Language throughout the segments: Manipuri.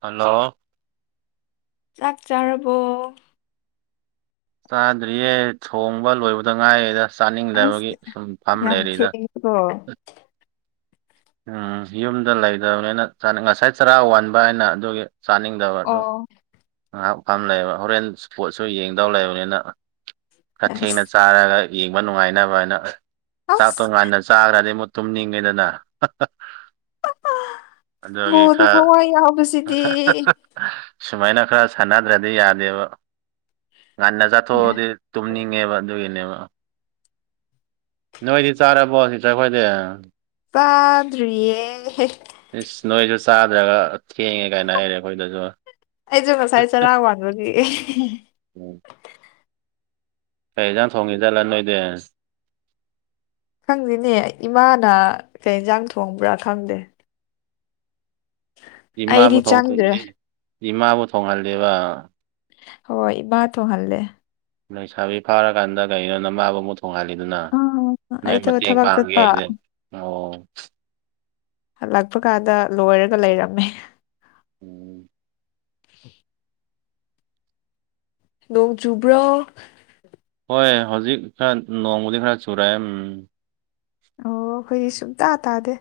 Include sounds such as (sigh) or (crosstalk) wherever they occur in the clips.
ꯍꯜꯂꯣ ꯑꯥꯛꯆꯔꯕꯣ ꯆꯥꯗ꯭ꯔꯤꯌꯦ ꯊꯣꯡꯕ ꯂꯣꯏꯕꯗ ꯉꯥꯏꯔꯤꯗ ꯆꯥꯅꯤꯡꯗꯕꯒꯤ ꯑꯁ ꯁꯨꯝ ꯐꯝ ꯌꯥꯝ ꯂꯩꯔꯤꯗ ꯊꯦꯡꯉꯦꯀꯣ ꯎꯝ ꯌꯨꯝꯗ ꯂꯩꯗꯕꯅꯤꯅ ꯆꯅꯤ ꯉꯁꯥꯏ ꯆꯔꯥ ꯋꯥꯟꯕ ꯑꯩꯅ ꯑꯗꯨꯒꯤ ꯆꯥꯅꯤꯡꯗꯕ ꯗꯨ ꯑꯣ ꯉꯥꯍꯥꯛ ꯐꯝ ꯂꯩꯕ ꯍꯣꯔꯦꯟ ꯁꯨ ꯕꫭꯜꯁꯨ ꯌꯦꯡꯗꯧ ꯂꯩꯕꯅꯤꯅ ꯈꯔ ꯊꯦꯡꯅ ꯑꯁ ꯆꯥꯔꯒ ꯌꯦꯡꯕ ꯅꯨꯡꯉꯥꯏꯅꯕꯥꯅ ꯆꯥꯛꯇꯣ ꯑꯁ ꯉꯟꯅ ꯆꯥꯒ꯭ꯔꯥꯗꯤ ꯑꯃꯨ ꯇꯨꯝꯅꯤꯡꯉꯦꯗꯅ ꯍꯥ ꯍꯥ ꯑꯗꯨꯒꯤ ꯕꯣꯜꯗ ꯈ꯭ꯔ ꯊꯋꯥꯏ ꯌꯥꯎꯕꯁꯤꯗꯤ (unintelligible) ꯁꯨꯃꯥꯏꯅ ꯈꯔ ꯁꯥꯟꯅꯗ꯭ꯔꯗꯤ ꯌꯥꯗꯦꯕ ꯉꯟꯅ ꯆꯥꯊꯣꯛꯑꯗꯤ ꯇꯨꯝꯅꯤꯡꯉꯦꯕ ꯑꯗꯨꯒꯤꯅꯦꯕ ꯅꯣꯏꯗꯤ ꯆꯥꯔꯕꯣ ꯁꯤꯁꯇꫪ ꯈꫭꯏꯗꯤ ꯆꯥꯗ꯭ꯔꯤꯌꯦ ꯍꯦ ꯏꯁ ꯅꯣꯏꯁꯨ ꯆꯥꯗ꯭ꯔꯒ ꯊꯦꯡꯉꯦ ꯀꯥꯏꯅ ꯍꯥꯏꯔꯦ ꯑꯩꯈꯣꯏꯗꯁꯨ ꯑꯩꯁꯨ ꯉꯁꯥꯏ ꯆꯔꯥ ꯋꯥꯟꯕꯒꯤ ꯑꯦꯍꯦ ꯍꯦꯍꯦ ꯎꯝ ꯀꯩ ꯑꯦꯖꯥꯡ ꯊꯣꯡꯉꯤꯖꯥꯠꯂ ꯅꯣꯏꯗꯤ ꯈꯪꯗꯦꯅꯦ ꯏꯃꯥꯅ ꯀꯩꯏꯟꯖꯥꯡ ꯊꯣꯡꯕ꯭ꯔ ꯈꯪꯗꯦ ꯏꯃꯥꯕꯨ ꯑꯩꯗꯤ ꯊꯣꯡ ꯆꯪꯗ꯭ꯔꯦ (unintelligible) ꯏꯃꯥꯕꯨ ꯊꯣꯡꯍꯜꯂꯦꯕ ꯍꯣꯏ ꯏꯃꯥ ꯊꯣꯡꯍꯜꯂꯦ ꯂꯩꯁꯥꯕꯤ ꯐꯥꯔꯀꯥꯟꯗ ꯀꯩꯅꯣ ꯅꯃꯥꯕꯨ ꯃꯨꯛ ꯊꫭ ꯇꯣꯡꯉꯥꯜꯂꯤꯗꯨꯅ ꯑꯥ ꯅꯣꯏ ꯑꯩꯗꯣ ꯃꯇꯦꯡ ꯊꯕꯛ ꯄꯥꯡꯒꯦ ꯆꯠꯄ ꯍꯥꯏꯒꯗꯦ ꯑꯣ ꯍꯂꯛꯄ ꯀꯥꯟꯗ ꯂꯣꯏꯔꯒ ꯂꯩꯔꯝꯃꯦ ꯎꯝ (unintelligible) ꯅꯣꯡ ꯆꯨꯕ꯭ꯔꯣ ꯍꯣꯏ ꯍꯧꯖꯤꯛ ꯈꯔ ꯅꯣꯡꯃꯗꯤꯡ ꯈꯔ ꯆꯨꯔꯛꯑꯦ ꯎꯝ ꯑꯣ ꯑꯩꯈꯣꯏꯗꯤ ꯁꯨꯝꯇꯥ ꯇꯥꯗꯦ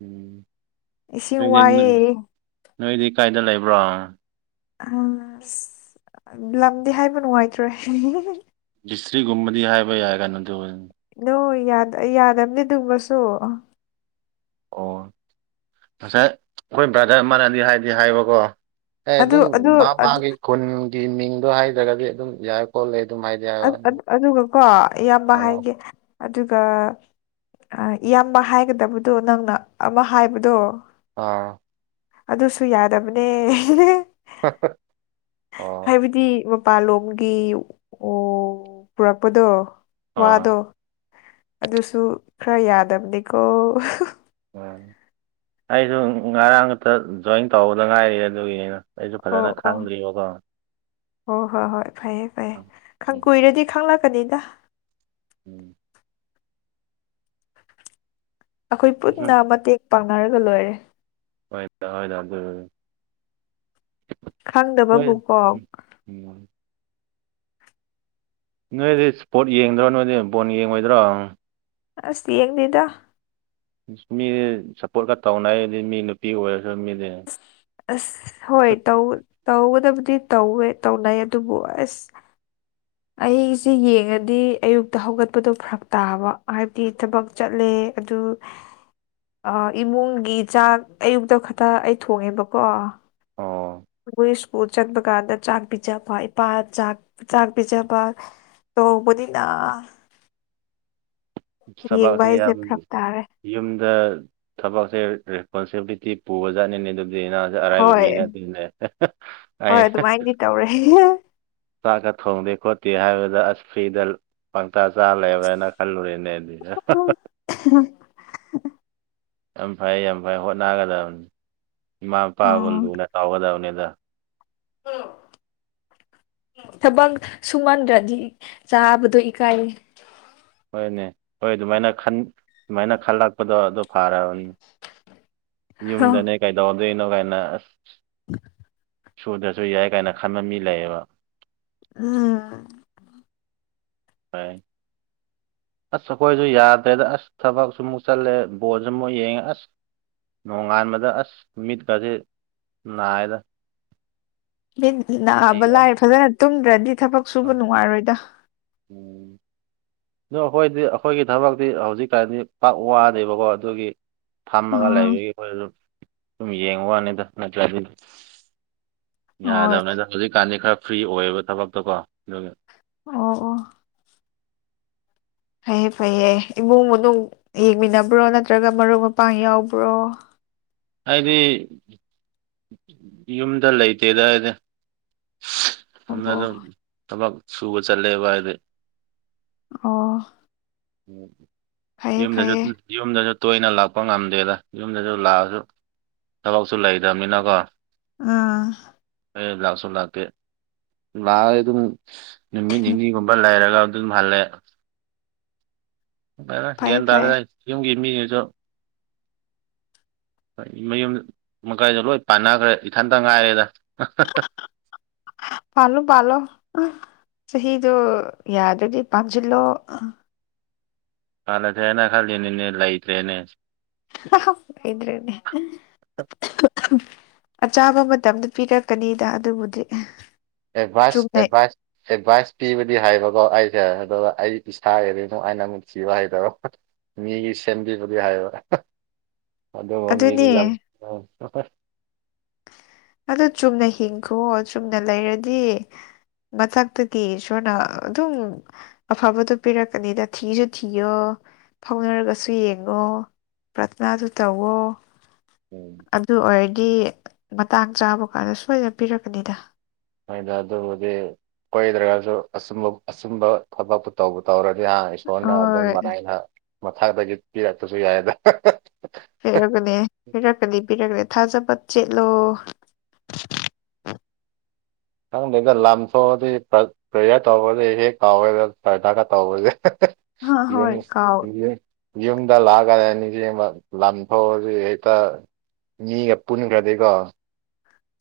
ꯎꯝ ꯏꯁꯤ ꯅꯣꯏꯗꯤ ꯋꯥꯑꯦ ꯅꯣꯏꯗꯤ ꯀꯥꯏꯗ ꯂꯩꯕ꯭ꯔꯣ ꯑ ꯑꯁ ꯂꯝꯗꯤ ꯍꯥꯏꯕ ꯅꯨꯡꯉꯥꯏꯇ꯭ꯔꯦ ꯗꯤꯁꯇ꯭ꯔꯤꯛꯒꯨꯝꯕꯗꯤ ꯍꯥꯏꯕ ꯌꯥꯏ ꯀꯅ ꯑꯗꯨ ꯑꯣ ꯌꯥꯗꯕꯅꯦ ꯑꯗꯨꯃꯁꯨ ꯑꯣ ꯉꯁꯥꯏ ꯑꯩꯈꯣꯏ ꯕ꯭ꯔꯥꯗꫪ ꯑꯃꯅꯗꯤ ꯍꯥꯏꯗꯤ ꯍꯥꯏꯕꯀꯣ ꯑꯦ ꯑꯗꯨ ꯑꯗꯨꯝ ꯑꯗꯨ ꯃꯥ ꯑꯗꯨ ꯃꯥꯒꯤ ꯈꯨꯟꯒꯤ ꯃꯤꯡꯗꯣ ꯍꯥꯏꯗ꯭ꯔꯒꯗꯤ ꯑꯗꯨꯝ ꯌꯥꯏ ꯈꫭꯠ ꯂꯦ ꯑꯗꯨꯒꯀꯣ ꯏꯌꯥꯝꯕ ꯑꯥ ꯍꯥꯏꯒꯦ ꯑꯗꯨꯒ ꯏꯌꯥꯝꯕ ꯍꯥꯏꯒꯗꯕꯗꯣ ꯅꯪꯅ ꯑꯃ ꯍꯥꯏꯕꯗꯣ ꯑꯥ ꯑꯗꯨꯁꯨ ꯌꯥꯗꯕꯅꯦ (unintelligible) ꯑꫭ ꯃꯄꯥꯥꯟꯂꯣꯝꯒꯤ ꯑꫭ ꯄꯨꯔꯛꯄꯗꯣ ꯑꯥ ꯋꯥꯗꯣ ꯑꯗꯨꯁꯨ ꯈꯔ ꯌꯥꯗꯕꯅꯤꯀꯣ ꯎꯝ ꯑꯩꯁꯨ ꯉꯔꯥꯡ ꯈꯛꯇ ꯖꯣꯏꯟ ꯇꯧꯕꯗ ꯉꯥꯏꯔꯤ ꯑꯗꯨꯒꯤꯅꯤꯅ ꯑꯩꯁꯨ ꯐꯖꯅ ꯈꯥꯡꯗ꯭ꯔꯤꯕꯀꯣ ꯍꯣꯏ ꯍꯣꯏ ꯍꯣꯏ ꯐꯩꯌꯦ ꯐꯩꯌꯦ ꯀꯨꯏꯔꯗꯤ ꯈꯪꯂꯛꯀꯅꯤꯗ ꯎꯝ ꯑꯩꯈꯣꯏ ꯄꯨꯟꯅ ꯃꯇꯦꯡ ꯄꯥꯡꯅꯔꯒ ꯂꯣꯏꯔꯦ ꯍꯣꯏꯗ ꯍꯗ ꯑꯗꯨ ꯈꯪꯗꯕ ꯍꯣꯏ ꯕꯨꯀꯣꯛ ꯎꯝ ꯎꯝ ꯅꯣꯏꯗꯤ ꯏꯁꯄꯣꯔꯠ ꯌꯦꯡꯗ꯭ꯔꯣ ꯅꯣꯏꯗꯤ ꯕꯣꯟ ꯌꯦꯡꯉꯣꯏꯗ꯭ꯔꯣ ꯑꯁ ꯌꯦꯡꯗꯤꯗ ꯃꯤꯗꯤ ꯁꯞꯄꯣꯔꯠꯀ ꯇꯧꯅꯩꯗꯤ ꯃꯤ ꯅꯨꯄꯤ ꯑꯣꯏꯔꯁꯨ ꯃꯤꯗꯤ ꯑꯁ ꯍꯣꯏ ꯇꯧ ꯇꯧꯗꯗꯤ ꯇꯧꯋꯦ ꯇꯧꯅꯩ ꯑꯗꯨꯕꯨ ꯑꯁ ꯑꯩꯁꯦ ꯌꯦꯡꯉꯗꯤ ꯑꯌꯨꯛꯇ ꯍꯧꯒꯠꯄꯗꯣ ꯐꯔꯛ ꯇꯥꯕ ꯍꯥꯏꯕꯗꯤ ꯊꯕꯛ ꯆꯠꯂꯦ ꯑꯗꯨ ꯏꯃꯨꯡꯒꯤ ꯆꯥꯛ ꯑꯌꯨꯛꯇ ꯈꯛꯇ ꯑꯩ ꯊꯣꯡꯉꯦꯕꯀꯣ ꯑꯣ ꯃꯈꯣꯏ ꯁ꯭ꯀꯨꯜ ꯆꯠꯕ ꯀꯥꯟꯗ ꯆꯥꯛ ꯄꯤꯖꯕ ꯏꯄꯥ ꯆꯥꯛ ꯆꯥꯛ ꯄꯤꯖꯕ ꯇꯧꯕꯅꯤꯅ (unintelligible) ꯊꯕꯛ ꯌꯦꯡꯕ ꯑꯁꯦ ꯍꯥꯏꯁꯦ ꯌꯥꯝ ꯐꯔꯛ ꯇꯥꯔꯦ ꯌꯨꯝꯗ ꯊꯕꯛꯁꯦ ꯔꯦꯁꯄꯣꯟꯁꯤꯕꯤꯂꯤꯇꯤ ꯄꯨꯕꯖꯥꯅꯤꯅꯦ ꯑꯗꯨ ꯑꯔꯥꯏꯕ ꯍꯣꯏ ꯃꯤꯅ ꯑꯗꯨꯅꯦ ꯍꯣꯏ ꯑꯗꯨꯃꯥꯏꯅꯗꯤ ꯇꯧꯔꯦ ꯆꯥꯛꯀ ꯊꯣꯡꯗꯦ ꯈꯣꯠꯇꯦ ꯍꯥꯏꯕꯗ ꯑꯁ ꯐ꯭ꯔꯤꯗ ꯄꯪꯇꯥ ꯆꯥ ꯂꯩꯕꯅ ꯈꯜꯂꯨꯨꯔꯦꯅꯦ ꯂꯩ ꯌꯥ ꯌꯥꯝ ꯐꯩ ꯌꯥꯝ ꯐꯩ ꯍꯣꯠꯅꯒꯗꯕꯅꯤ ꯏꯃꯥ ꯃꯄꯥꯕꯨ ꯑꯣ ꯂꯨꯅ ꯇꯧꯒꯗꯕꯅꯤꯗ (inaudible) ꯊꯕꯛ ꯁꯨꯍꯟꯗ꯭ꯔꯗꯤ ꯆꯥꯕꯗꯣ ꯏꯀꯥꯏꯌꯦ ꯍꯣꯏꯅꯦ ꯍꯣꯏ ꯑꯗꯨꯃꯥꯏꯅ ꯑꯗꯨꯃꯥꯏꯅ ꯈꯜꯂꯛꯄꯗꯣ ꯑꯗꯨ ꯐꯔꯕꯅꯦ ꯍ ꯌꯨꯝꯗꯅꯦ ꯀꯩꯗꯧꯗꯣꯏꯅꯣ ꯀꯥꯏꯅ ꯑꯁ (unintelligible) ꯁꯨꯗ꯭ꯔꯁꯨ ꯌꯥꯏ ꯀꯥꯏꯅ ꯈꯟꯕ ꯃꯤ ꯂꯩꯑꯕ ꯎꯝ ꯍꯣꯏ ꯑꯁ ꯑꯩꯈꯣꯏꯁꯨ ꯌꯥꯗ꯭ꯔꯦꯗ ꯑꯁ ꯊꯕꯛꯁꯨꯃꯨꯛ ꯆꯠꯂꯦ ꯕꯣꯔꯁꯨ ꯑꯃꯨꯛ ꯌꯦꯡꯉꯦ ꯑꯁ ꯅꯣꯡꯉꯥꯟꯕꯗ ꯑꯁ ꯅꯨ ꯃꯤꯠ ꯀꯁꯤꯦ ꯅꯥꯏꯗ ꯑꯩ ꯅꯥꯕ ꯑꯁ ꯂꯥꯏ ꯐꯖꯅ ꯇꯨꯝꯗ꯭ꯔꯗꯤ ꯊꯕꯛ ꯁꯨꯕ ꯅꯨꯡꯉꯥꯏꯔꯣꯏꯗ ꯑ ꯑꯩꯈꯣꯏꯗꯤ ꯑꯩꯈꯣꯏꯒꯤ ꯊꯕꯛꯇꯤ ꯍꯧꯖꯤꯛ ꯀꯥꯟꯗꯤ ꯄꯥꯛ ꯋꯥꯅꯦꯕꯀꯣ ꯑꯗꯨꯒꯤ ꯐꯝꯃꯒ ꯑꯥ ꯂꯩꯕꯒꯤ ꯑꯗꯨ ꯁꯝ ꯌꯦꯡꯉꯨ ꯋꯥꯅꯤꯗ ꯅꯠꯇ꯭ꯔ ꯑꯗꯨꯗꯤ ꯍꯣꯏ ꯌꯥꯗꯕꯅꯦ ꯑꯗ ꯍꯧꯖꯤꯛꯀꯥꯟꯗꯤ ꯈꯔ ꯐ꯭ꯔꯤ ꯑꯣꯏꯌꯦꯕ ꯊꯕꯛꯇꯣꯀꯣ ꯑꯗꯨꯒꯤ ꯑꯣ ꯑꯣ ꯐꯩꯌꯦ ꯐꯩꯌꯦ ꯏꯃꯨꯡ ꯃꯅꯨꯡ ꯌꯦꯡꯃꯤꯟꯅꯕ꯭ꯔꯣ ꯅꯠꯇ꯭ꯔꯒ ꯃꯔꯨꯞ ꯃꯄꯥꯡ ꯌꯥꯎꯕ꯭ꯔꯣ ꯍꯥꯏꯗꯤ ꯌꯨꯝꯗ ꯂꯩꯇꯦꯗ ꯑꯩꯗꯤ ꯑꯝ ꯑꯣ ꯑꯗꯨ ꯊꯕꯛ ꯁꯨꯕ ꯆꯠꯂꯦꯕ ꯍꯥꯏꯗꯤ ꯑꯣ ꯐꯩꯌꯦ ꯌꯨꯝꯗꯁꯨ ꯐꯩꯌꯦ ꯌꯨꯝꯗꯁꯨ ꯇꯣꯏꯅ ꯂꯥꯛꯄ ꯉꯝꯗꯦꯗ ꯌꯨꯝꯗꯁꯨ ꯂꯥꯛꯑꯁꯨ ꯊꯕꯛꯁꯨ ꯂꯩꯗꯅꯤꯅꯀꯣ ꯑꯥ ꯑꯩ ꯂꯥꯛꯁꯨ ꯂꯥꯛꯇꯦ ꯂꯥꯛꯑ ꯑꯗꯨꯝ ꯅꯨꯃꯤꯠ ꯅꯤꯅꯤꯒꯨꯝꯕ ꯂꯩꯔꯒ ꯐꯜꯦ ꯐꯩꯌꯦ ꯐꯩꯌꯦ ꯂꯁꯤꯒꯦꯗꯗꯥ ꯌꯨꯝꯒꯤ ꯃꯤꯅꯤꯁꯨꯣ ꯍꯣꯏ ꯃꯌꯨꯝ ꯃꯀꯥꯏꯗꯣ ꯂꯣꯏ ꯄꯥꯟꯅꯈ꯭ꯔꯦ ꯏꯊꯟꯇ ꯉꯥꯏꯔꯦꯗ ꯐꯂꯨ ꯄꯂꯣ ꯑ ꯆꯍꯤꯗꯣ ꯌꯥꯗ꯭ꯔꯗꯤ ꯄꯥꯟꯁꯤꯜꯂꯣ ꯀꯂꯦ ꯊꯦꯅ ꯈꯅꯤ ꯂꯥꯏꯇ꯭ꯔꯦꯅꯦ ꯑꯗ꯭ꯔꯦꯅꯦ ꯑꯆꯥꯥꯕ ꯃꯇꯝꯗ ꯄꯤꯔꯛꯀꯅꯤꯗ ꯑꯗꯨꯕꯨꯗꯤ ꯑꯦꯗꯚꯥꯏꯁ ꯆꯨꯝꯅꯩ ꯑꯦꯚꯥꯏꯁ ꯑꯦꯗꯚꯥꯏꯁ ꯄꯤꯕꯗꯤ ꯍꯥꯏꯕꯀꯣ ꯑꯩ ꯑꯗꯨꯒ ꯑꯩ ꯏꯁꯥꯒꯤꯔꯤꯅꯅꯨꯡ ꯑꯥꯏꯅ ꯨꯁꯤꯕ ꯍꯥꯏꯩꯗꯔꯣ ꯃꯤꯒꯤ ꯁꯦꯝꯕꯤꯕꯗꯤ ꯍꯥꯏꯕ ꯑꯗꯨꯗ ꯃꯝꯃꯤꯗꯤ ꯌꯥ ꯑꯗꯨꯅꯦ ꯑꯗꯨ ꯆꯨꯝꯅ ꯍꯤꯡꯈꯣ ꯆꯨꯝꯅ ꯂꯩꯔꯗꯤ ꯃꯊꯛꯇꯗꯤ ꯏꯁꯣꯔꯅ ꯑꯗꯨꯝ ꯑꯐꯕꯗꯣ ꯄꯤꯔꯛꯀꯅꯤꯗ ꯊꯤꯁꯨ ꯊꯤꯌꯣ ꯐꯥꯎꯅꯔꯒꯁꯨ ꯌꯦꯡꯉꯣ ꯄ꯭ꯔꯊꯅꯥꯁꯨ ꯇꯧꯋꯣ ꯑꯗꯨ ꯑꯣꯏꯔꯗꯤ ꯃꯇꯥꯡ ꯆꯥꯕ ꯀꯥꯟꯗ ꯁꯣꯏꯗꯅ ꯄꯤꯔꯛꯀꯅꯤꯗ ꯁꯣꯏꯗ ꯑꯗꯨꯕꯨꯗꯤ ꯀꯣꯏꯗ꯭ꯔꯒꯁꯨ ꯑꯆꯨꯝꯕ ꯑꯆꯨꯝꯕ ꯊꯕꯛꯇꯨ ꯇꯧꯕ ꯇꯧꯔꯒꯦ ꯑꯗꯨꯗꯤ ꯏꯁꯣꯔꯅ ꯑꯗꯨꯝ ꯍꯣꯏ ꯃꯔꯥꯏꯅ ꯃꯊꯛꯇꯗꯒꯤ ꯄꯤꯔꯛꯇꯁꯨ ꯌꯥꯏꯗ ꯐꯔꯀꯅꯤ ꯐꯔꯛꯅꯤ ꯐꯔꯗ ꯊꯥꯖꯕ ꯆꯦꯠꯂꯣ ꯈꯪꯗꯦꯗ ꯂꯝ ꯁꯣꯛꯑꯗꯤ ꯄ꯭ꯔꯦꯌꯔ ꯇꯧꯕꯗꯤ ꯍꯦꯛ ꯀꯥꯎꯋꯦ ꯊꯥꯛꯀ ꯇꯧꯕꯁꯦ ꯍ ꯍꯣꯏ ꯅꯤꯕꯤꯅꯤ ꯀꯥꯎ ꯌꯨꯝꯗ ꯂꯥꯛꯑꯀꯗ ꯑꯅꯤꯁꯤ ꯂꯊꯣꯛꯑꯁꯤ ꯍꯦꯛꯇ ꯃꯤꯒ ꯄꯨꯟꯈ꯭ꯔꯗꯦꯒ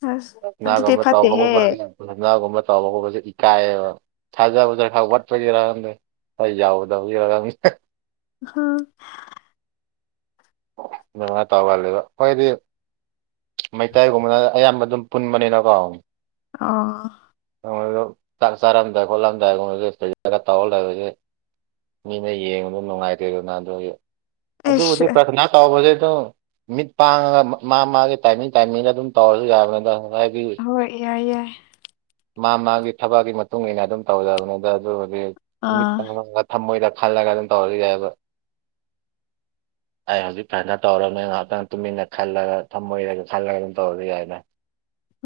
ꯑꯁ ꯑꯗꯨꯗꯤ ꯐꯠꯇꯦꯍꯦ ꯅꯅꯥꯒꯒ ꯅꯅꯥ ꯇꯕ ꯈꯣꯠꯁꯦ ꯏꯀꯥꯏꯌꯦꯕ ꯊꯥꯖꯕꯖ ꯈꯔ ꯋꯥꯠꯄꯗꯤꯔꯗꯦ ꯑꯩ ꯌꯥꯎꯗꯒꯃꯤ ꯑꯝ ꯑꯗꯨꯃꯥꯏ ꯇꯧꯒꯜꯂꯦꯕ ꯑꯈꯣꯏꯗꯤ ꯃꯩꯇꯩꯒꯨꯝꯕꯅ ꯑꯌꯥꯝꯕꯗꯨꯝ ꯄꯨꯟꯕꯅꯤꯅꯀꯣ ꯑ (unintelligible) ꯆꯥꯛ ꯆꯥꯔꯝꯗꯥꯏ ꯈꯣꯠꯂꯝꯗꯥꯏꯒꯨꯝꯕꯖꯨ (unintelligible) ꯇꯧꯔ ꯂꯩꯕꯒꯤ ꯃꯤꯅ ꯌꯦꯡꯕꯗ ꯅꯨꯡꯉꯥꯏꯇꯦꯗꯅ ꯑꯗꯨꯒꯤ꯫ ꯑꯩꯁ ꯇꯧꯕꯖꯦ ꯑꯗꯨꯝ ꯃꯤꯠ ꯄꯥꯡꯉꯒ ꯃꯥ-ꯃꯥꯒꯤ ꯇꯥꯏꯃꯤꯡ-ꯇꯥꯏꯃꯤꯡꯗ ꯑꯗꯨꯝ ꯇꯧꯔꯖꯨ ꯌꯥꯕꯅꯤꯗ꯫ ꯍꯥꯏꯗꯤ ꯍꯣꯏ ꯌꯥꯏ-ꯌꯥꯏ ꯃꯥ-ꯃꯥꯒꯤ ꯊꯕꯛꯀꯤ ꯃꯇꯨꯡ ꯏꯟꯅ ꯑꯗꯨꯝ ꯇꯧꯖꯕꯅꯤꯗ ꯑꯗꯨꯕꯨꯗꯤ ꯃꯤꯠ ꯑꯥ ꯄꯥꯡꯉꯒ ꯊꯝꯃꯣꯏꯗ ꯈꯜꯂꯒ ꯑꯗꯨꯝ ꯇꯧꯔꯖꯨ ꯌꯥꯏꯕ꯫ ꯑꯩ ꯍꯧꯖꯤꯛ ꯐꯖꯅ ꯇꯧꯔꯕꯅꯤ ꯉꯍꯥꯛꯇꯪ ꯇꯨꯃꯤꯟꯅ ꯈꯜꯂꯒ ꯊꯝꯃꯣꯏꯗꯒ ꯈꯜꯂꯒ ꯑꯗꯨꯝ ꯇꯧꯔꯖꯨ ꯌꯥꯏꯗꯥ꯫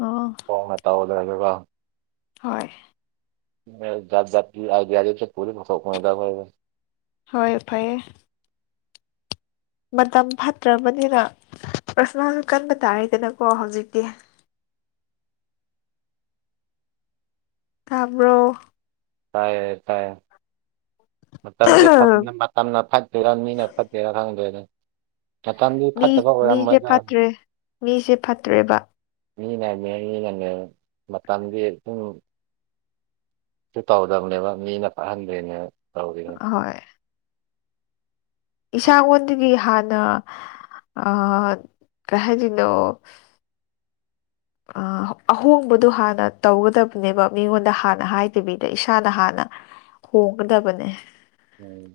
ꯑꯣ ꯐꯣꯡꯅ ꯇꯧꯗ꯭ꯔꯖꯨꯀꯣ ꯍꯣꯏ ꯃꯦꯜ ꯖꯥꯠ-ꯖꯥꯠꯀꯤ ꯑꯥꯏꯗꯤꯌꯥꯗꯤ ꯆꯨꯝ ꯄꯨꯜꯂꯤꯡ ꯑꯆꯧꯕꯅꯤꯗꯥ ꯑꯈꯣꯏꯖꯦ ꯍꯣꯏ ꯐꯩꯌꯦ ꯃꯇꯝ ꯐꯠꯇ꯭ꯔꯕꯅꯤꯅ ꯄ꯭ꯔꯁꯣꯅꯥꯖꯨ ꯀꯟꯕ ꯇꯥꯔꯗꯅꯀꯣ ꯍꯧꯖꯤꯛꯇꯤ꯫ ꯇꯥꯕ꯭ꯔꯣ ꯇꯥꯏꯌꯦ-ꯇꯥꯏꯌꯦ ꯃꯇꯝꯖꯦ ꯐ-ꯃꯇꯝꯅ ꯐꯠꯇ꯭ꯔꯤꯔꯥ ꯃꯤꯅ ꯐꯠꯇ꯭ꯔꯤꯔꯥ ꯈꯪꯗ꯭ꯔꯦꯗꯥ꯫ ꯃꯇꯝꯗꯤ ꯃꯤ ꯐꯠꯇꯕ ꯃꯤꯁꯦ ꯑꯣꯏꯔꯝꯃꯣꯏꯗꯥ꯫ ꯐꯠꯇ꯭ꯔꯦ ꯃꯤꯁꯦ ꯐꯠꯇ꯭ꯔꯦꯕ ꯃꯤꯅꯅꯦ-ꯃꯤꯅꯅꯦꯕ ꯃꯇꯝꯗꯤ ꯁꯨꯝ ꯁꯨ ꯇꯧꯗꯕꯅꯦꯕ ꯃꯤꯅ ꯐꯠꯍꯟꯗ꯭ꯔꯤꯅꯦꯕ ꯇꯧꯔꯤꯅꯦ꯫ ꯏꯁꯥꯑꯣꯟꯗꯒꯤ ꯍꯥꯟꯅ ꯑ-ꯀꯩꯍꯥꯏꯗꯣꯏꯅꯣ ꯑꯁ ꯑ-ꯑꯍꯣꯡꯕꯗꯣ ꯍꯥꯟꯅ ꯇꯧꯒꯗꯕꯅꯦꯕ ꯃꯤꯉꯣꯟꯗ ꯍꯥꯟꯅ ꯍꯥꯏꯗꯕꯤꯗ ꯏꯁꯥꯗ ꯍꯥꯟꯅ (inaudible) ꯍꯣꯡꯒꯗꯕꯅꯦ꯫ ꯎꯝ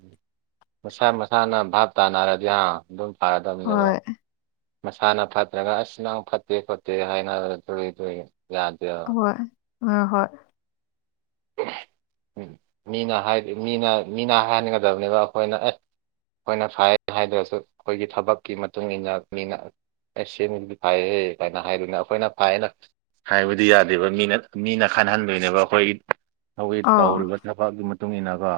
ꯃꯁꯥ-ꯃꯁꯥꯅ ꯚꯥꯞ ꯇꯥꯅꯔꯗꯤ ꯍꯥ-ꯑꯗꯨꯝ ꯐꯔꯗꯕꯅꯦꯕ꯫ ꯍꯣꯏ ꯃꯁꯥꯅ ꯐꯠꯇ꯭ꯔꯒ ꯑꯁ ꯅꯪ ꯐꯠꯇꯦ-ꯈꯣꯠꯇꯦ ꯍꯥꯏꯅꯔꯒ ꯂꯩꯕ ꯌꯥꯗꯦꯕ꯫ ꯍꯣꯏ ꯑ ꯍꯣꯏ ꯃꯤꯅ ꯍꯥꯏ ꯃꯤꯅ ꯍꯥꯏꯟꯒꯗꯕꯅꯦꯕ ꯑꯈꯣꯏꯅ ꯑꯦ ꯑꯩꯈꯣꯏꯅ ꯐꯥꯏ ꯍꯥꯏꯗ꯭ꯔꯁꯨ ꯑꯩꯈꯣꯏꯒꯤ ꯊꯕꯛꯀꯤ ꯃꯇꯨꯡ ꯏꯟꯅ ꯃꯤꯅ ꯑꯁ ꯁꯤ ꯃꯤꯖꯤꯗꯤ ꯐꯩꯍꯦ ꯀꯥꯏꯅ ꯍꯥꯏꯗꯣꯏꯅꯦ ꯑꯩꯈꯣꯏꯅ ꯐꯥꯏꯌꯦꯅ ꯍꯥꯏꯕꯗꯤ ꯌꯥꯗꯦꯕ ꯃꯤꯅ-ꯃꯤꯅ ꯍꯥꯏꯅꯟꯍꯟꯗꯣꯏꯅꯦꯕ ꯑꯩꯈꯣꯏꯒꯤ ꯍꯧꯖꯤꯛ ꯑꯥꯎ ꯇꯧꯔꯤꯕ ꯊꯕꯛꯀꯤ ꯃꯇꯨꯡ ꯏꯟꯅꯀꯣ꯫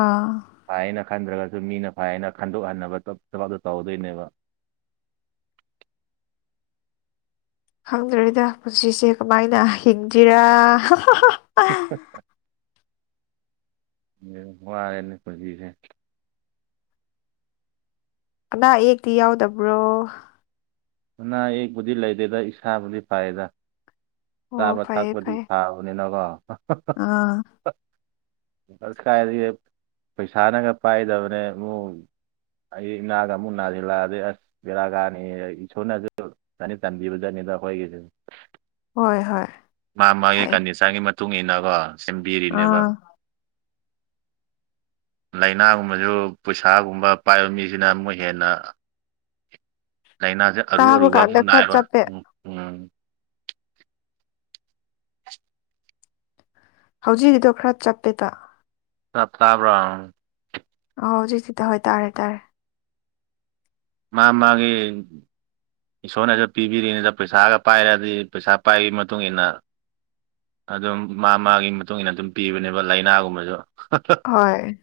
ꯑꯥ ꯐꯩꯅ ꯈꯟꯗ꯭ꯔꯒꯁꯨ ꯃꯤꯅ ꯐꯩꯌꯦꯅ ꯈꯟꯗꯣꯛꯍꯟꯅꯕ ꯊꯕꯛꯇꯣ ꯇꯧꯗꯣꯏꯅꯦꯕ꯫ (inaudible) ꯈꯪꯗ꯭ꯔꯦꯗꯥ ꯄꯨꯟꯁꯤꯁꯦ ꯀꯃꯥꯏꯅ ꯍꯤꯡꯖꯤꯔꯥ ꯎꯝ ꯎꯝ ꯌꯥꯝ ꯋꯥꯔꯦꯅꯦ ꯄꯨꯟꯁꯤꯁꯦ ꯑꯅꯥ-ꯑꯌꯦꯛꯇꯤ ꯌꯥꯎꯗꯕ꯭ꯔꯣ꯫ ꯑꯅꯥ-ꯑꯌꯦꯛꯄꯨꯗꯤ ꯂꯩꯇꯦꯗ ꯏꯁꯥꯕꯨꯗꯤ ꯐꯥꯏꯌꯦꯗ꯫ ꯑꯣ ꯆꯥꯕ ꯐꯩꯌꯦ ꯊꯛꯄꯗꯤ ꯐꯩꯌꯦ ꯐꯕꯅꯤꯅꯀꯣ꯫ ꯑꯥ ꯑꯁ ꯀꯥꯏꯗꯒꯤ ꯄꯩꯁꯥꯅꯒ ꯄꯥꯏꯗꯕꯅꯦ ꯃꯨꯛ ꯑꯩ ꯅꯥꯒꯃꯨꯛꯅꯥꯁꯤꯜꯂꯗꯤ ꯑꯁ ꯕꯦꯔꯥ ꯀꯥꯅꯤꯍꯦ ꯑꯩ ꯁꯣꯔꯅꯖꯨ ꯆꯥꯟꯗꯤ ꯆꯥꯟꯕꯤꯕꯖꯥꯠꯅꯤꯗ ꯑꯈꯣꯏꯒꯤꯖꯨ꯫ ꯍꯣꯏ ꯍꯣꯏ ꯃꯥ ꯃꯥꯒꯤ ꯐꯩ ꯀꯟꯗꯤꯁꯔꯒꯤ ꯃꯇꯨꯡ ꯏ ꯃꯇꯨꯡꯏꯟꯅꯀꯣ ꯁꯦꯝꯕꯤꯔꯤꯅꯦꯕ ꯑꯥ (unintelligible) ꯂꯥꯏꯅꯥꯒꯨꯝꯕꯁꯨ ꯄꯩꯁꯥꯒꯨꯝꯕ ꯄꯥꯏꯕ ꯃꯤꯁꯤꯅ ꯑꯃꯨꯛ ꯍꯦꯟꯅ ꯂꯥꯏꯅꯥꯁꯦ ꯑꯔꯨ ꯇꯥꯕ ꯑꯔꯨꯕ ꯀꯥꯟꯗ ꯑꯃꯨꯛ ꯈꯔ ꯍꯥꯏꯔꯣꯏ ꯆꯞꯄꯦ ꯎꯝ ꯎꯝ ꯍꯧꯖꯤꯛꯀꯤꯗꯣ ꯈꯔ ꯆꯞꯄꯦꯗ ꯇꯥ ꯇꯥꯕꯔꯣ ꯑꯣ ꯍꯧꯖꯤꯁꯤꯗ ꯍꯣꯏ ꯇꯥꯔꯦ ꯇꯥꯔꯦ ꯃꯥ ꯃꯥꯒꯤ ꯏꯁꯣꯔꯅꯁꯨ ꯄꯤꯕꯤꯔꯤꯅꯤꯗ ꯄꯩꯁꯥꯒ ꯄꯥꯏꯔꯗꯤ ꯄꯩꯁꯥ ꯄꯥꯏꯕꯒꯤ ꯃꯇꯨꯡ ꯏꯟꯅ ꯑꯗꯨꯝ ꯃꯥ ꯃꯥꯒꯤ ꯃꯇꯨꯡ ꯏꯟꯅ ꯑꯗꯨꯝ ꯄꯤꯕꯅꯦꯕ ꯂꯥꯏꯅꯥꯒꯨꯝꯕꯁꯨ ꯍꯣꯏ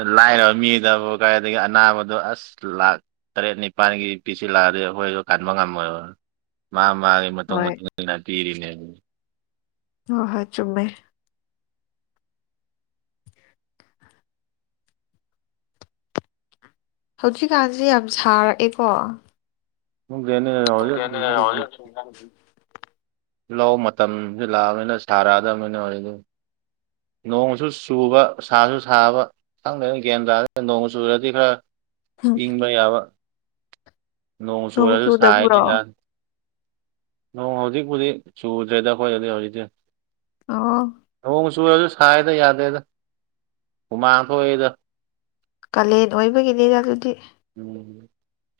ꯑ ꯂꯥꯏꯔꯕ ꯃꯤꯗꯕꯨ ꯀꯥꯏꯗꯒꯤ ꯑꯅꯥꯕꯗꯨ ꯑꯁ ꯂꯥꯛ ꯇꯔꯦꯠ ꯅꯤꯄꯥꯜꯒꯤ ꯄꯤꯁꯤ ꯂꯥꯛꯑꯗꯤ ꯑꯩꯈꯣꯏꯗꯣ ꯀꯟꯕ ꯉꯝꯃꯣꯏ ꯃꯥ ꯃꯥꯒꯤ ꯃꯇꯨꯡ ꯍꯣꯏ ꯃꯇꯨꯡ ꯏꯟꯅ ꯇꯤꯔꯤꯅꯦꯅꯤ ꯑ ꯍꯣꯏ ꯆꯨꯝꯃꯦ ꯍꯧꯖꯤꯛꯀꯥꯟꯁꯦ ꯌꯥꯝ ꯁꯥꯔꯛꯑꯦꯀꯣ ꯅꯤ ꯂꯧ ꯃꯇꯝꯁꯤ ꯂꯥꯛꯑꯕꯅꯤꯅ ꯁꯥꯔꯛꯑꯗꯕꯅꯤꯅ ꯍꯧꯗ ꯅꯣꯡꯁꯨ ꯆꯨꯕ ꯁꯥꯁꯨ ꯁꯥꯕ ꯁꯪꯗꯅ ꯒꯟ ꯇꯥꯗꯅ ꯅꯣꯡ ꯆꯨꯔꯗꯤ ꯈꯔ ꯏꯕ ꯌꯥꯕ ꯅꯣꯡ ꯁꯂꯁꯨ ꯁꯥꯏꯅ ꯌꯥ ꯅ ꯍꯧꯖꯤꯛꯄꯨꯗꯤ ꯆꯨꯗ꯭ꯔꯦꯗ ꯑꯩ ꯈꯈꯣꯏꯗꯗꯤ ꯍꯧꯖꯤꯛꯇꯤ ꯑ ꯅꯣꯡ ꯆꯨꯔꯁꯨ ꯁꯥꯏꯗ ꯌꯥꯗꯦꯗ ꯍꯨꯃꯥꯡ ꯊꯣꯛꯏꯗ ꯀꯥꯂꯦꯟ ꯑꯣꯏꯕꯒꯤꯅꯤꯗ ꯑꯗꯨꯗꯤ ꯎꯝ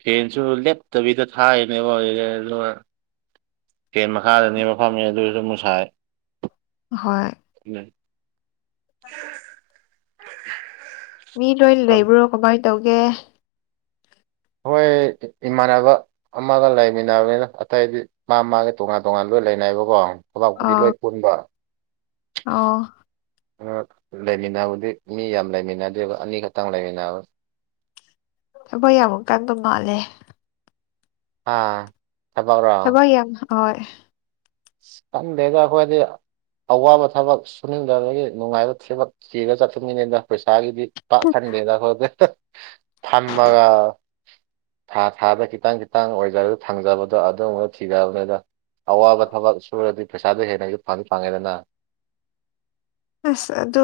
ꯐꯦꯟꯁꯨ ꯂꯦꯞꯇꯕꯤꯗ ꯊꯥꯏꯅꯦꯕ (unintelligible) ꯐꯦꯟ ꯃꯈꯥꯗꯅꯦꯕ ꯐꯝꯃꯦ ꯑꯗꯨꯏꯁꯨ ꯑꯃꯨꯛ ꯁꯥꯏ ꯍꯣꯏ (unintelligible) ꯃꯤ ꯂꯣꯏ ꯂꯩꯕ꯭ꯔꯣ ꯀꯃꯥꯏꯅ ꯇꯧꯒꯦ ꯍꯣꯏ ꯏꯃꯥꯟꯅꯕ ꯑꯃꯒ ꯂꯩꯃꯤꯟꯅꯕꯅꯤꯅ ꯑꯇꯩꯗꯤ ꯃꯥ ꯃꯥꯒꯤ ꯇꯣꯉꯥꯟ ꯇꯣꯉꯥꯟꯕ ꯂꯣꯏ ꯂꯩꯅꯕꯀꯣ ꯊꯕꯥꯛꯄꯨꯗꯤ ꯑꯥ ꯂꯣꯏ ꯄꯨꯟꯕ ꯑꯣ ꯂꯩꯃꯤꯟꯅꯕꯗꯤ ꯃꯤ ꯌꯥꯝ ꯂꯩꯃꯤꯟꯅꯗꯦꯕ ꯑꯅꯤꯈꯛꯇꯪ ꯂꯩꯃꯤꯟꯅꯕ ꯊꯕꯛ ꯌꯥꯝ ꯀꯟꯕ ꯃꯥꯜꯂꯦ ꯑꯥ ꯊꯕꯛꯔꯣ ꯊꯕꯛ ꯌꯥꯝ ꯍꯣꯏ ꯈꯪꯗꯦꯗ ꯈꯣꯏꯗꯤ ꯑꯋꯥꯕ ꯊꯕꯛ ꯁꯨꯅꯤꯡꯗꯕꯒꯤ ꯅꯨꯡꯉꯥꯏꯕ ꯊꯤꯕꯛ ꯊꯤꯔꯒ ꯆꯠꯄ ꯃꯤꯅꯤꯅ ꯄꯩꯁꯥꯒꯤꯗꯤ ꯄꯛ ꯈꯟꯗꯦꯗꯥ (unintelligible) ꯐꯝꯃꯒꯥ ꯊꯥ ꯊꯥꯗ ꯈꯤꯇꯪ ꯈꯤꯇꯪ ꯑꯣꯏꯖꯔꯒ ꯊꯪꯖꯕꯗꯣ (unintelligible) ꯑꯋꯥꯕ ꯊꯕꯛ ꯁꯨꯔꯗꯤ ꯄꯩꯁꯥꯗꯣ ꯍꯦꯟꯅ ꯑꯩ ꯐꯪꯗꯤ ꯐꯪꯉꯦꯗꯅ ꯑꯁ ꯑꯗꯨ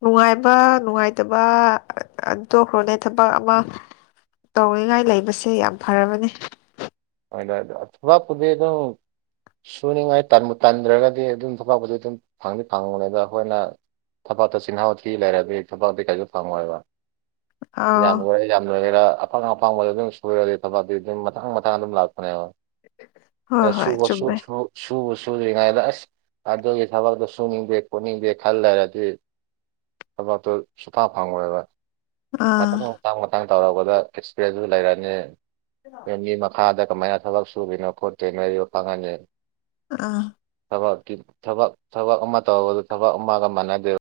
ꯅꯨꯡꯉꯥꯏꯕ ꯅꯨꯡꯉꯥꯏꯇꯕ ꯑꯗꯨ ꯇꯣꯛꯈ꯭ꯔꯣꯅꯦ ꯊꯕꯛ ꯑꯃ ꯇꯧꯅꯤꯡꯉꯥꯏ ꯂꯩꯕꯁꯦ ꯌꯥꯝ ꯐꯔꯕꯅꯤ (unintelligible) ꯊꯕꯛꯄꯨꯗꯤ ꯑꯗꯨꯝ ꯁꯨꯅꯤꯡꯉꯥꯏ ꯇꯟꯕꯨ ꯇꯟꯗ꯭ꯔꯒꯗꯤ ꯑꯗꯨꯝ ꯊꯥꯕꯛꯄꯨꯗꯤ ꯑꯗꯨꯝ ꯐꯪꯗꯤ ꯐꯪꯕꯅꯤꯗ ꯑꯩꯈꯣꯏꯅ ꯊꯕꯥꯛꯇ ꯆꯤꯍꯥꯎ ꯊꯤ ꯂꯩꯔꯗꯤ ꯊꯕꯛꯇꯤ ꯀꯥꯏꯁꯨ ꯐꯪꯉꯣꯏꯕ ꯑꯥ ꯌꯥꯝ ꯂꯣꯏꯔꯦ ꯌꯥꯝ ꯂꯣꯏꯔꯦꯔꯥ ꯑꯐꯪ ꯑꯐꯪꯕꯗ ꯑꯗꯨꯝ ꯁꯣꯏꯔꯗꯤ ꯊꯕꯛ ꯑꯗꯨꯗꯤ ꯑꯗꯨꯝ ꯃꯊꯥꯡꯊ ꯊꯕꯥꯛ ꯑꯗꯨꯝ ꯂꯥꯛꯄꯅꯦꯕ ꯍꯣꯏ ꯍꯣꯏ ꯆꯨꯝꯃꯦ ꯁꯨꯗ꯭ꯔꯤꯉꯩꯗ ꯑꯁ ꯑꯗꯨꯒꯤ ꯊꯕꯛꯇꯣ ꯁꯨꯅꯤꯡꯗꯦ ꯈꯣꯠꯅꯤꯡꯗꯦ ꯈꯜꯂꯩꯔ꯭ꯗꯤ ꯊꯕꯛ ꯇꯣ ꯁꯨꯐꯥ ꯐꯥꯡꯉꯣꯏꯕ ꯑꯥ ꯃꯊꯪ ꯃꯊꯥꯡ ꯃꯊꯥꯡ ꯇꯧꯔꯛꯄꯗ ꯑꯦꯛꯁꯄꯤꯔꯦꯟꯁꯁꯨ ꯂꯩꯔꯅꯤ ꯃꯤ ꯑꯥꯗ ꯀꯃꯥꯏꯅ ꯊꯕꯛ ꯁꯨꯗꯣꯏꯅꯣ ꯈꯣꯠꯇꯣꯏꯅꯣꯗꯣ ꯈꯪꯉꯅꯤ ꯑꯥ ꯊꯕꯛ ꯊꯕꯛ ꯊꯕꯛ ꯑꯃ ꯇꯧꯒꯗ ꯊꯕꯛ ꯑꯃꯒ ꯃꯥꯟꯅꯗꯦꯕ